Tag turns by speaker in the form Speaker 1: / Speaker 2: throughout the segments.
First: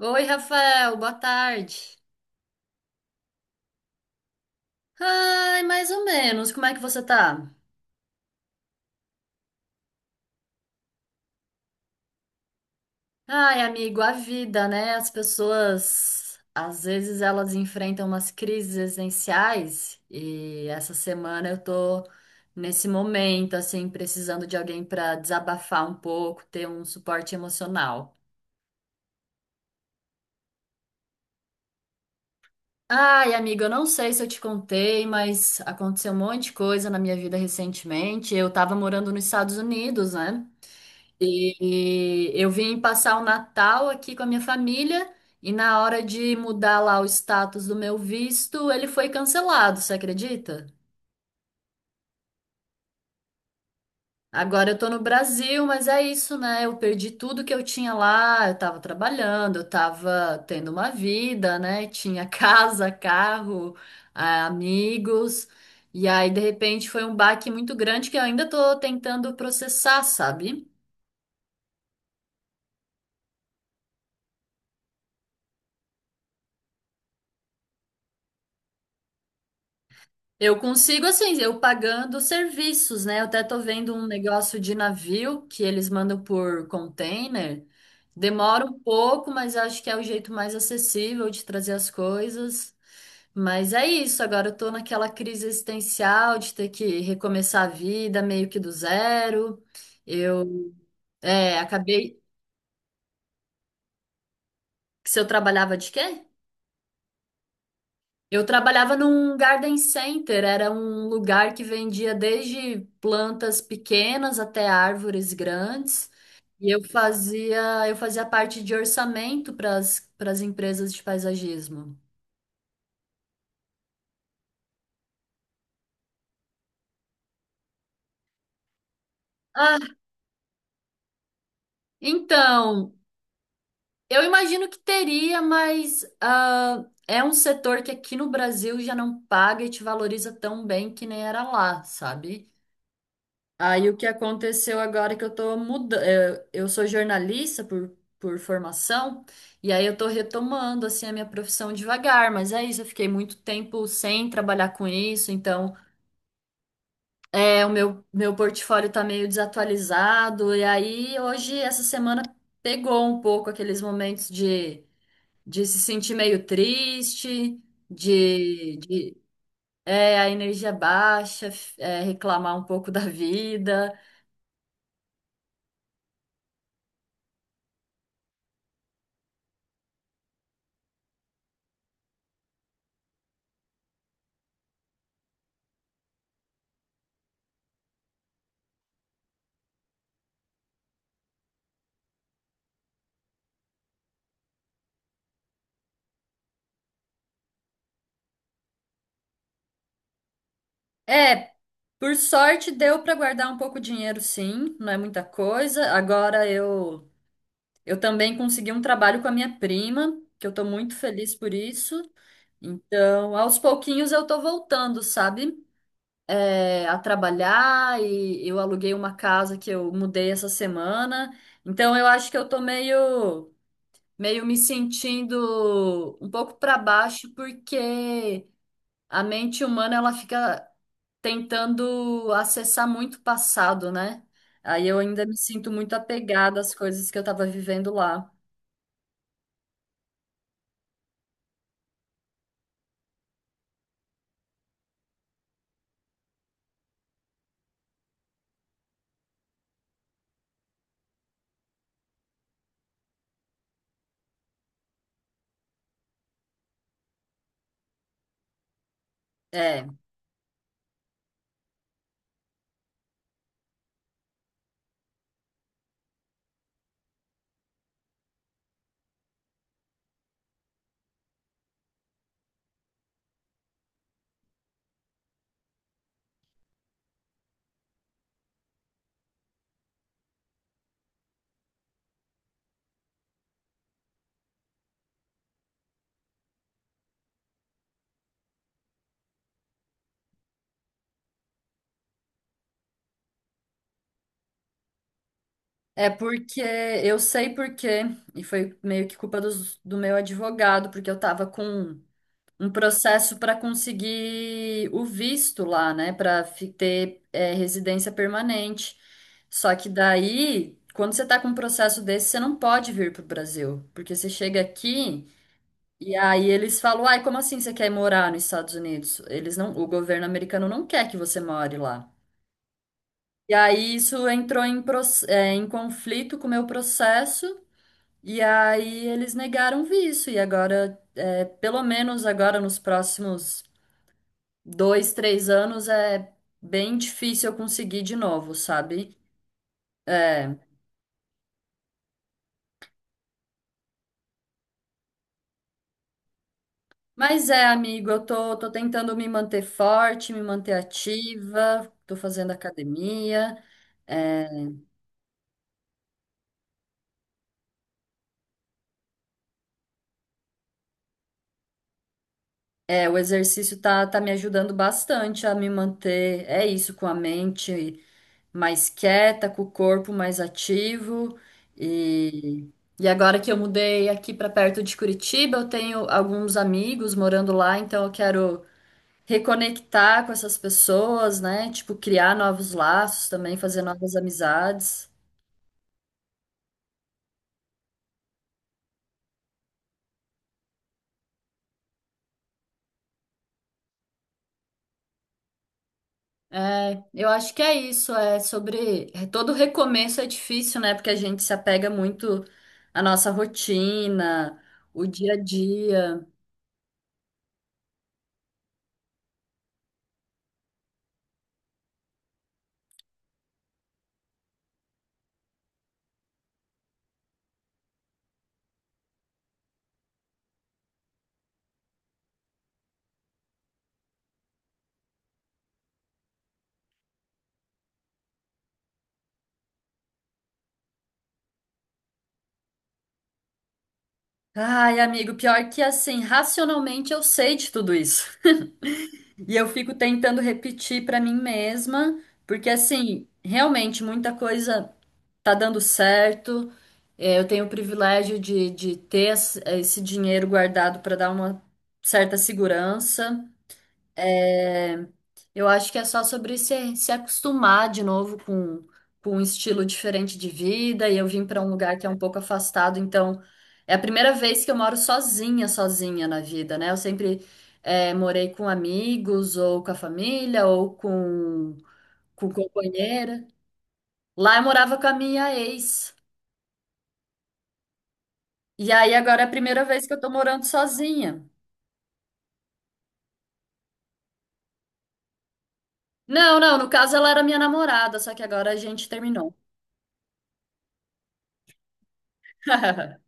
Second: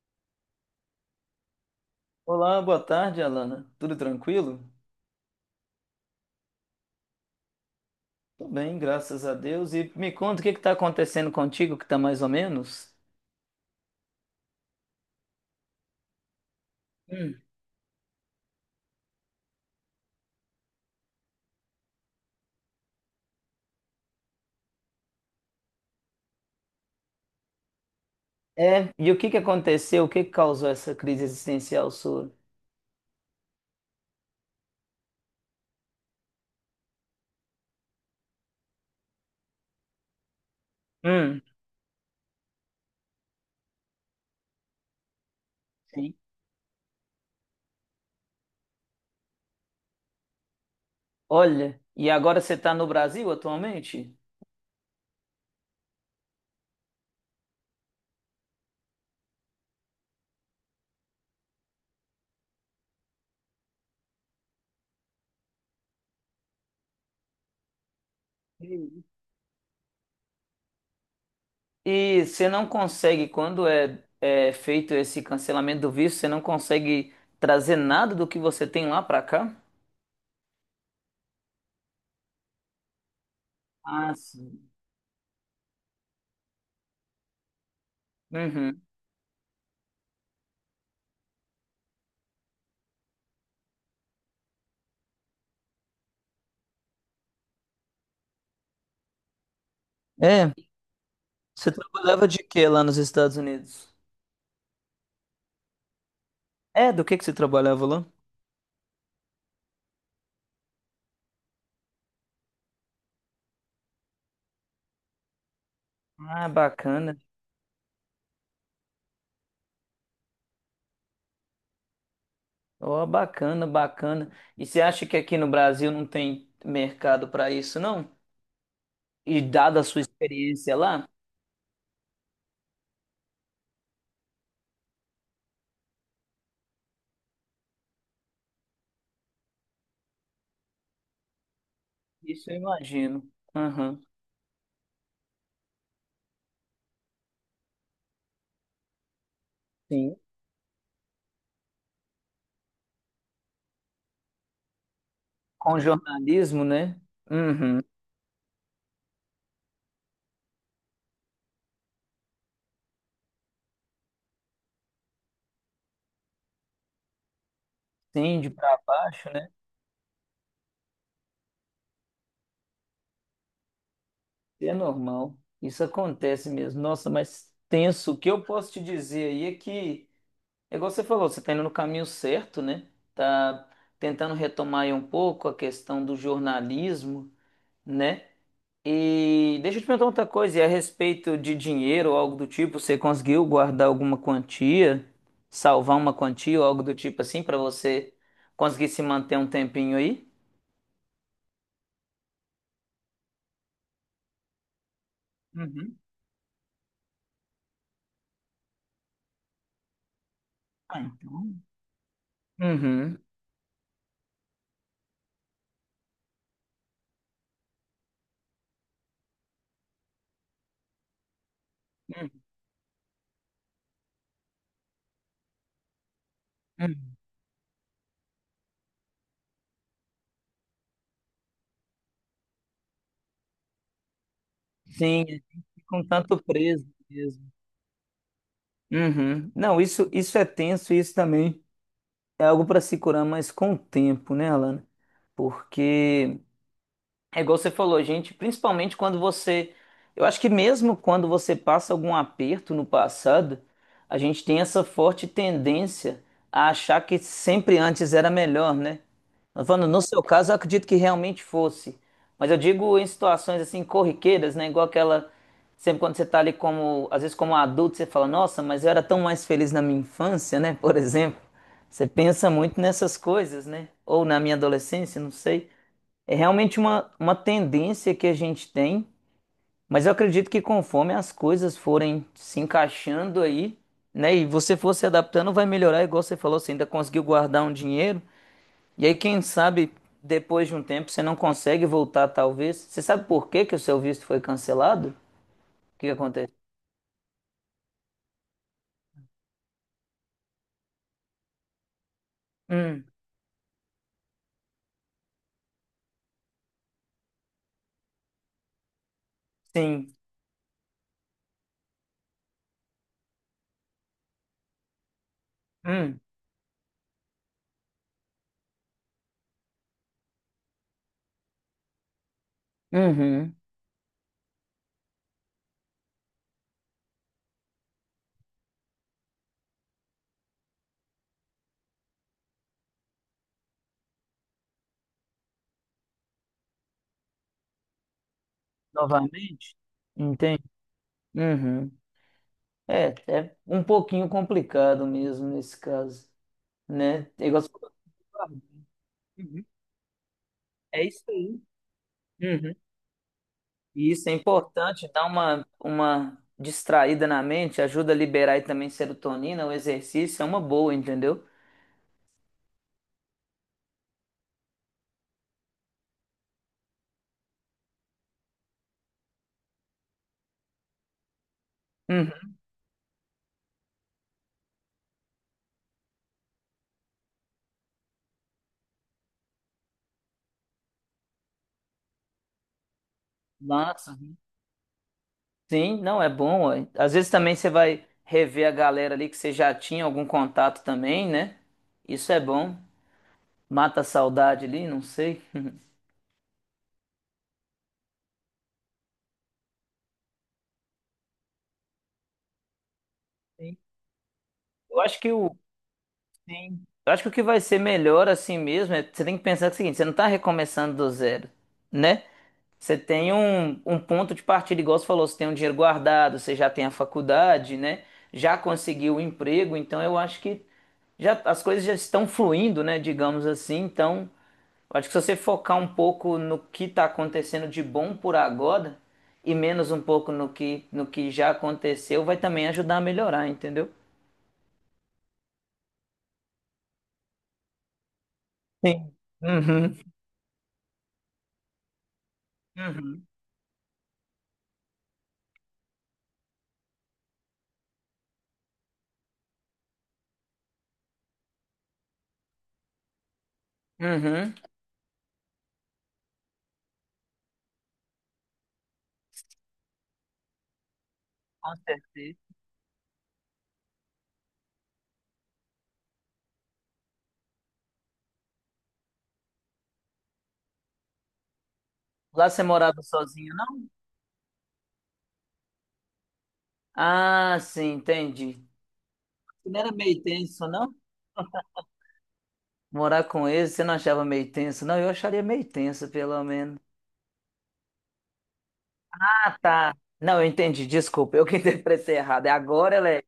Speaker 1: Oi, Rafael, boa tarde.
Speaker 2: Olá, boa tarde, Alana. Tudo tranquilo?
Speaker 1: Ai, mais ou menos. Como é que você tá?
Speaker 2: Tô bem, graças a Deus. E me conta o que está acontecendo contigo, que tá mais ou menos?
Speaker 1: Ai, amigo, a vida, né? As pessoas, às vezes
Speaker 2: Hum.
Speaker 1: elas enfrentam umas crises existenciais e essa semana eu tô nesse momento, assim, precisando de alguém pra desabafar um pouco, ter um suporte emocional.
Speaker 2: É, e o que aconteceu? O que causou essa crise existencial sua?
Speaker 1: Ai, amigo, eu não sei se eu te contei, mas aconteceu um monte de coisa na minha vida recentemente. Eu tava morando nos Estados Unidos, né?
Speaker 2: Hum.
Speaker 1: E eu vim passar o Natal aqui com a minha família e na hora
Speaker 2: Sim.
Speaker 1: de mudar lá o status do meu visto, ele foi cancelado, você acredita?
Speaker 2: Olha, e agora você está no Brasil atualmente?
Speaker 1: Agora eu tô no Brasil, mas é isso, né? Eu perdi tudo que eu tinha lá, eu tava trabalhando, eu tava tendo uma vida, né? Tinha casa, carro, ah, amigos. E aí, de repente, foi um baque muito grande que eu ainda tô
Speaker 2: Sim.
Speaker 1: tentando processar, sabe?
Speaker 2: E você não consegue, quando é feito esse cancelamento do visto, você não consegue trazer nada do que você tem lá para cá?
Speaker 1: Eu consigo, assim, eu pagando serviços, né? Eu até tô vendo um
Speaker 2: Ah,
Speaker 1: negócio
Speaker 2: sim.
Speaker 1: de navio que eles mandam por container. Demora um
Speaker 2: Uhum.
Speaker 1: pouco, mas acho que é o jeito mais acessível de trazer as coisas. Mas é isso, agora eu tô naquela crise existencial de ter que recomeçar a vida meio que do zero.
Speaker 2: É,
Speaker 1: Eu, é,
Speaker 2: você
Speaker 1: acabei.
Speaker 2: trabalhava de quê lá nos Estados Unidos?
Speaker 1: Se eu trabalhava de quê?
Speaker 2: É, do que você trabalhava lá?
Speaker 1: Eu trabalhava num garden center, era um lugar que vendia desde plantas pequenas até árvores grandes.
Speaker 2: Ah,
Speaker 1: E
Speaker 2: bacana.
Speaker 1: eu fazia parte de orçamento para as empresas de paisagismo.
Speaker 2: Ó, bacana, bacana. E você acha que aqui no Brasil não tem mercado para isso, não? E
Speaker 1: Ah,
Speaker 2: dada a sua experiência lá?
Speaker 1: então, eu imagino que teria, mas ah, é um setor que aqui no Brasil já não paga e te valoriza tão bem que nem era lá,
Speaker 2: Isso
Speaker 1: sabe?
Speaker 2: eu imagino.
Speaker 1: Aí o
Speaker 2: Aham,
Speaker 1: que aconteceu agora é que eu tô mudando, eu sou jornalista por formação, e aí eu tô
Speaker 2: sim.
Speaker 1: retomando assim a minha profissão devagar, mas é isso, eu fiquei muito tempo sem trabalhar com isso, então
Speaker 2: Com jornalismo, né?
Speaker 1: é, o
Speaker 2: Uhum.
Speaker 1: meu, meu portfólio tá meio desatualizado, e aí hoje, essa semana, pegou um pouco aqueles momentos de se sentir meio triste,
Speaker 2: Sim, de para
Speaker 1: de
Speaker 2: baixo, né?
Speaker 1: é, a energia baixa, é, reclamar um pouco da vida.
Speaker 2: É normal. Isso acontece mesmo. Nossa, mas tenso. O que eu posso te dizer aí é que é igual você falou, você está indo no caminho certo, né? Tá tentando retomar aí um pouco a questão do jornalismo, né? E deixa eu te perguntar outra coisa, e a respeito de dinheiro ou algo do tipo, você conseguiu guardar alguma quantia, salvar uma quantia ou algo do tipo assim pra você conseguir se manter um tempinho aí?
Speaker 1: É, por sorte deu para guardar um pouco de dinheiro, sim, não é muita coisa.
Speaker 2: Uhum.
Speaker 1: Agora eu também consegui um trabalho com a minha prima, que eu tô muito
Speaker 2: Ah,
Speaker 1: feliz por
Speaker 2: então.
Speaker 1: isso.
Speaker 2: Uhum.
Speaker 1: Então, aos pouquinhos eu tô voltando, sabe? É, a trabalhar e eu aluguei uma casa que eu mudei essa semana. Então, eu acho que eu tô meio meio me sentindo um pouco para
Speaker 2: Uhum.
Speaker 1: baixo porque a mente humana ela fica tentando acessar muito o passado, né? Aí eu
Speaker 2: Sim,
Speaker 1: ainda me sinto muito
Speaker 2: com tanto
Speaker 1: apegada às
Speaker 2: preso
Speaker 1: coisas que eu tava
Speaker 2: mesmo.
Speaker 1: vivendo lá.
Speaker 2: Uhum. Não, isso é tenso e isso também é algo para se curar, mas com o tempo, né, Alana? Porque é igual você falou, gente, principalmente quando você... Eu acho que mesmo quando você passa algum aperto no passado, a gente tem essa forte tendência a achar que sempre antes era melhor, né? Eu tô
Speaker 1: É,
Speaker 2: falando, no seu caso, eu acredito que realmente fosse. Mas eu digo em situações assim corriqueiras, né? Igual aquela. Sempre quando você tá ali como... Às vezes, como adulto, você fala, nossa, mas eu era tão mais feliz na minha infância, né? Por exemplo. Você pensa muito nessas coisas, né? Ou na minha adolescência, não sei. É realmente uma tendência que a gente tem, mas eu acredito que conforme as coisas forem se encaixando aí, né, e você for se adaptando, vai melhorar, igual você falou, você ainda conseguiu guardar um dinheiro, e aí quem sabe depois de um tempo você não consegue voltar, talvez. Você sabe por que que o seu visto foi cancelado? O que
Speaker 1: é
Speaker 2: que aconteceu?
Speaker 1: porque eu sei porque, e foi meio que culpa do meu advogado, porque eu tava com um
Speaker 2: Hum,
Speaker 1: processo para conseguir o visto lá, né, para ter é, residência permanente. Só que
Speaker 2: sim.
Speaker 1: daí, quando você tá com um processo desse, você não pode vir pro Brasil, porque você chega aqui. E
Speaker 2: Hum,
Speaker 1: aí eles falam, ai, como assim você quer morar nos Estados Unidos? Eles não, o governo americano não quer que você more lá. E
Speaker 2: uhum.
Speaker 1: aí isso entrou em, em conflito com o meu processo, e aí eles negaram o visto. E agora, pelo menos agora nos próximos dois, três anos, é bem difícil eu conseguir de novo, sabe?
Speaker 2: Novamente?
Speaker 1: É.
Speaker 2: Entendi. Uhum. É, é um pouquinho complicado mesmo nesse caso, né? É
Speaker 1: Mas
Speaker 2: igual
Speaker 1: é,
Speaker 2: você falou.
Speaker 1: amigo, tô tentando me manter
Speaker 2: Uhum.
Speaker 1: forte, me manter
Speaker 2: É isso aí.
Speaker 1: ativa, tô fazendo
Speaker 2: Uhum.
Speaker 1: academia.
Speaker 2: E isso é
Speaker 1: É,
Speaker 2: importante, dá uma distraída na mente, ajuda a liberar aí também serotonina, o exercício é uma boa, entendeu?
Speaker 1: É, o tá me ajudando bastante a me manter, é isso, com a mente mais quieta, com o corpo mais ativo.
Speaker 2: Uhum.
Speaker 1: E, e agora que eu mudei aqui para perto de Curitiba, eu tenho alguns amigos morando lá, então eu quero reconectar com essas pessoas, né? Tipo, criar novos laços também, fazer novas
Speaker 2: Massa.
Speaker 1: amizades.
Speaker 2: Sim, não, é bom. Ó, às vezes também você vai rever a galera ali que você já tinha algum contato também, né? Isso é bom. Mata a saudade ali, não sei.
Speaker 1: É, eu acho que é isso, é sobre é, todo recomeço é difícil, né? Porque a gente se apega muito à nossa
Speaker 2: Sim.
Speaker 1: rotina,
Speaker 2: Eu
Speaker 1: o
Speaker 2: acho que
Speaker 1: dia a
Speaker 2: o,
Speaker 1: dia.
Speaker 2: sim. Eu acho que o que vai ser melhor assim mesmo é você tem que pensar o seguinte, você não tá recomeçando do zero, né? Você tem um ponto de partida, igual você falou, você tem um dinheiro guardado, você já tem a faculdade, né? Já conseguiu o emprego, então eu acho que já as coisas já estão fluindo, né? Digamos assim. Então, eu acho que se você focar um pouco no que está acontecendo de bom por agora e menos um pouco no que, no que já aconteceu, vai também ajudar a melhorar, entendeu?
Speaker 1: Ai, amigo, pior que assim, racionalmente eu sei de tudo isso.
Speaker 2: Sim.
Speaker 1: E eu fico
Speaker 2: Uhum.
Speaker 1: tentando repetir pra mim mesma, porque
Speaker 2: Uhum.
Speaker 1: assim, realmente muita coisa tá dando certo. É, eu tenho o privilégio de ter esse dinheiro guardado pra dar uma certa segurança.
Speaker 2: Uhum.
Speaker 1: É, eu acho que é só sobre se, se acostumar de novo com um estilo diferente de vida. E eu vim para um
Speaker 2: Com
Speaker 1: lugar que é um pouco
Speaker 2: certeza.
Speaker 1: afastado, então é a primeira vez que eu moro sozinha, sozinha na vida, né? Eu sempre morei com amigos, ou com a família, ou
Speaker 2: Lá
Speaker 1: com
Speaker 2: você morava
Speaker 1: companheira.
Speaker 2: sozinho, não?
Speaker 1: Lá eu morava com a minha ex.
Speaker 2: Ah, sim, entendi.
Speaker 1: E aí agora é a
Speaker 2: Você não
Speaker 1: primeira
Speaker 2: era
Speaker 1: vez que eu
Speaker 2: meio
Speaker 1: tô morando
Speaker 2: tenso, não?
Speaker 1: sozinha.
Speaker 2: Morar com eles, você não achava meio tenso? Não, eu acharia meio tenso, pelo
Speaker 1: Não, não,
Speaker 2: menos.
Speaker 1: no caso ela era minha namorada, só que agora a gente terminou.
Speaker 2: Ah, tá. Não, eu entendi, desculpa, eu que interpretei errado. É agora ela é.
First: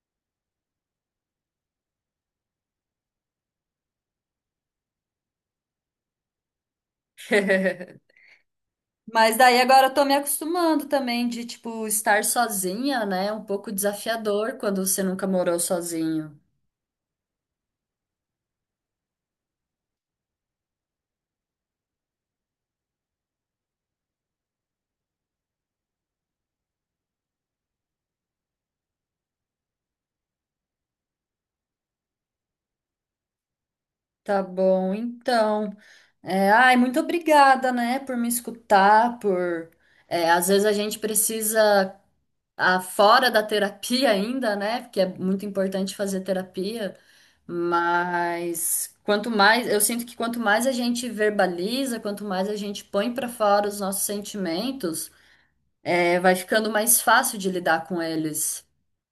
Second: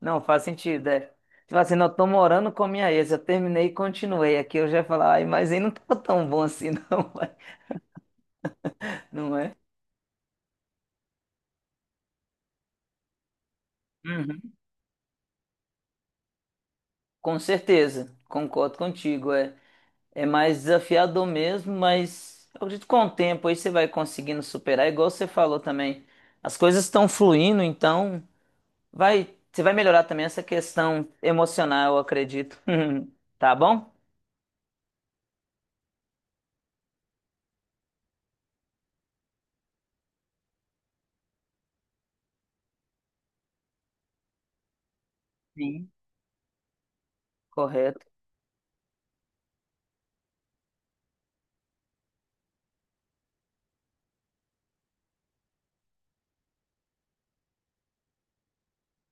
Speaker 2: Não, faz sentido, é. Tipo assim, não, eu tô morando com a minha ex, eu terminei e continuei. Aqui eu já ia falar, ai, mas aí não tava tão bom assim, não,
Speaker 1: Mas
Speaker 2: não é?
Speaker 1: daí agora eu tô me acostumando também de, tipo, estar sozinha, né? Um pouco
Speaker 2: Uhum.
Speaker 1: desafiador quando você nunca morou sozinho.
Speaker 2: Com certeza, concordo contigo, é. É mais desafiador mesmo, mas eu acredito que com o tempo aí você vai conseguindo superar, igual você falou também. As coisas estão fluindo, então vai, você vai melhorar também essa questão emocional, eu acredito. Tá bom?
Speaker 1: Tá bom, então. É, ai, muito obrigada, né, por me escutar, por... é, às vezes a gente precisa, ah, fora da terapia ainda, né? Porque é muito
Speaker 2: Sim.
Speaker 1: importante fazer terapia,
Speaker 2: Correto.
Speaker 1: mas quanto mais, eu sinto que quanto mais a gente verbaliza, quanto mais a gente põe pra fora os nossos sentimentos, é, vai ficando mais fácil de lidar com eles.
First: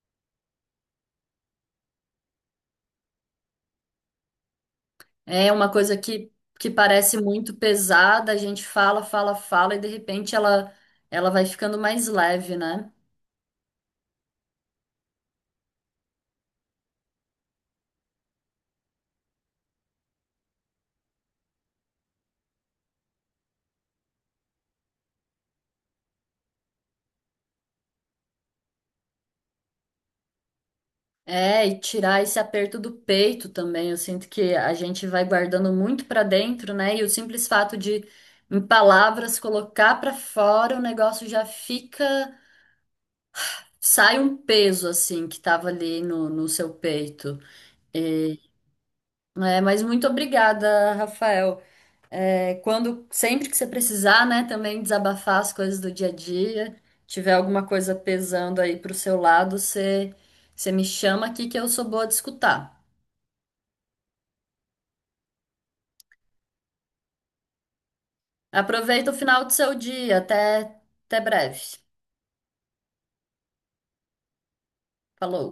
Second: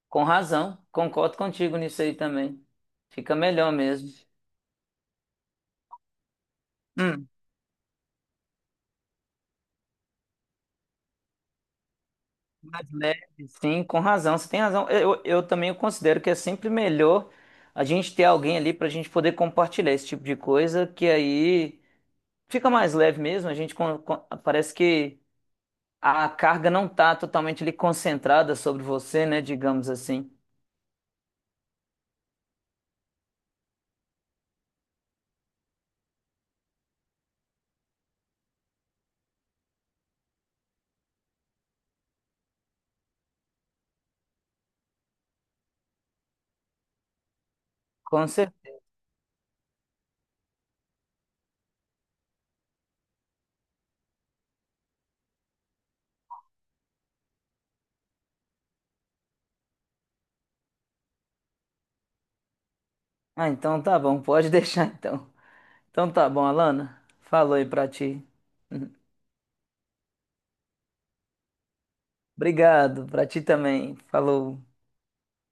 Speaker 2: Com razão. Concordo contigo nisso aí também. Fica melhor mesmo.
Speaker 1: É uma coisa que parece
Speaker 2: Hum,
Speaker 1: muito pesada, a gente fala, fala, fala, e de repente ela, ela vai ficando mais leve,
Speaker 2: mais
Speaker 1: né?
Speaker 2: leve. Sim, com razão. Você tem razão. Eu também considero que é sempre melhor a gente ter alguém ali para a gente poder compartilhar esse tipo de coisa, que aí fica mais leve mesmo. A gente parece que a carga não tá totalmente ali concentrada sobre você, né? Digamos assim.
Speaker 1: É, e tirar esse aperto do peito também. Eu sinto que a gente vai guardando muito pra dentro, né? E o simples fato de, em palavras, colocar pra fora, o negócio já fica. Sai um peso, assim, que tava ali no seu peito.
Speaker 2: Com certeza.
Speaker 1: É, mas muito obrigada, Rafael. É, quando, sempre que você precisar, né, também desabafar as coisas do dia a dia, tiver alguma coisa pesando aí pro seu lado, você, você me chama aqui que eu sou boa de escutar.
Speaker 2: Ah, então tá bom, pode deixar então. Então tá bom, Alana. Falou aí pra ti.
Speaker 1: Aproveita o final do seu dia, até, até breve.
Speaker 2: Obrigado, pra ti também. Falou.
Speaker 1: Falou.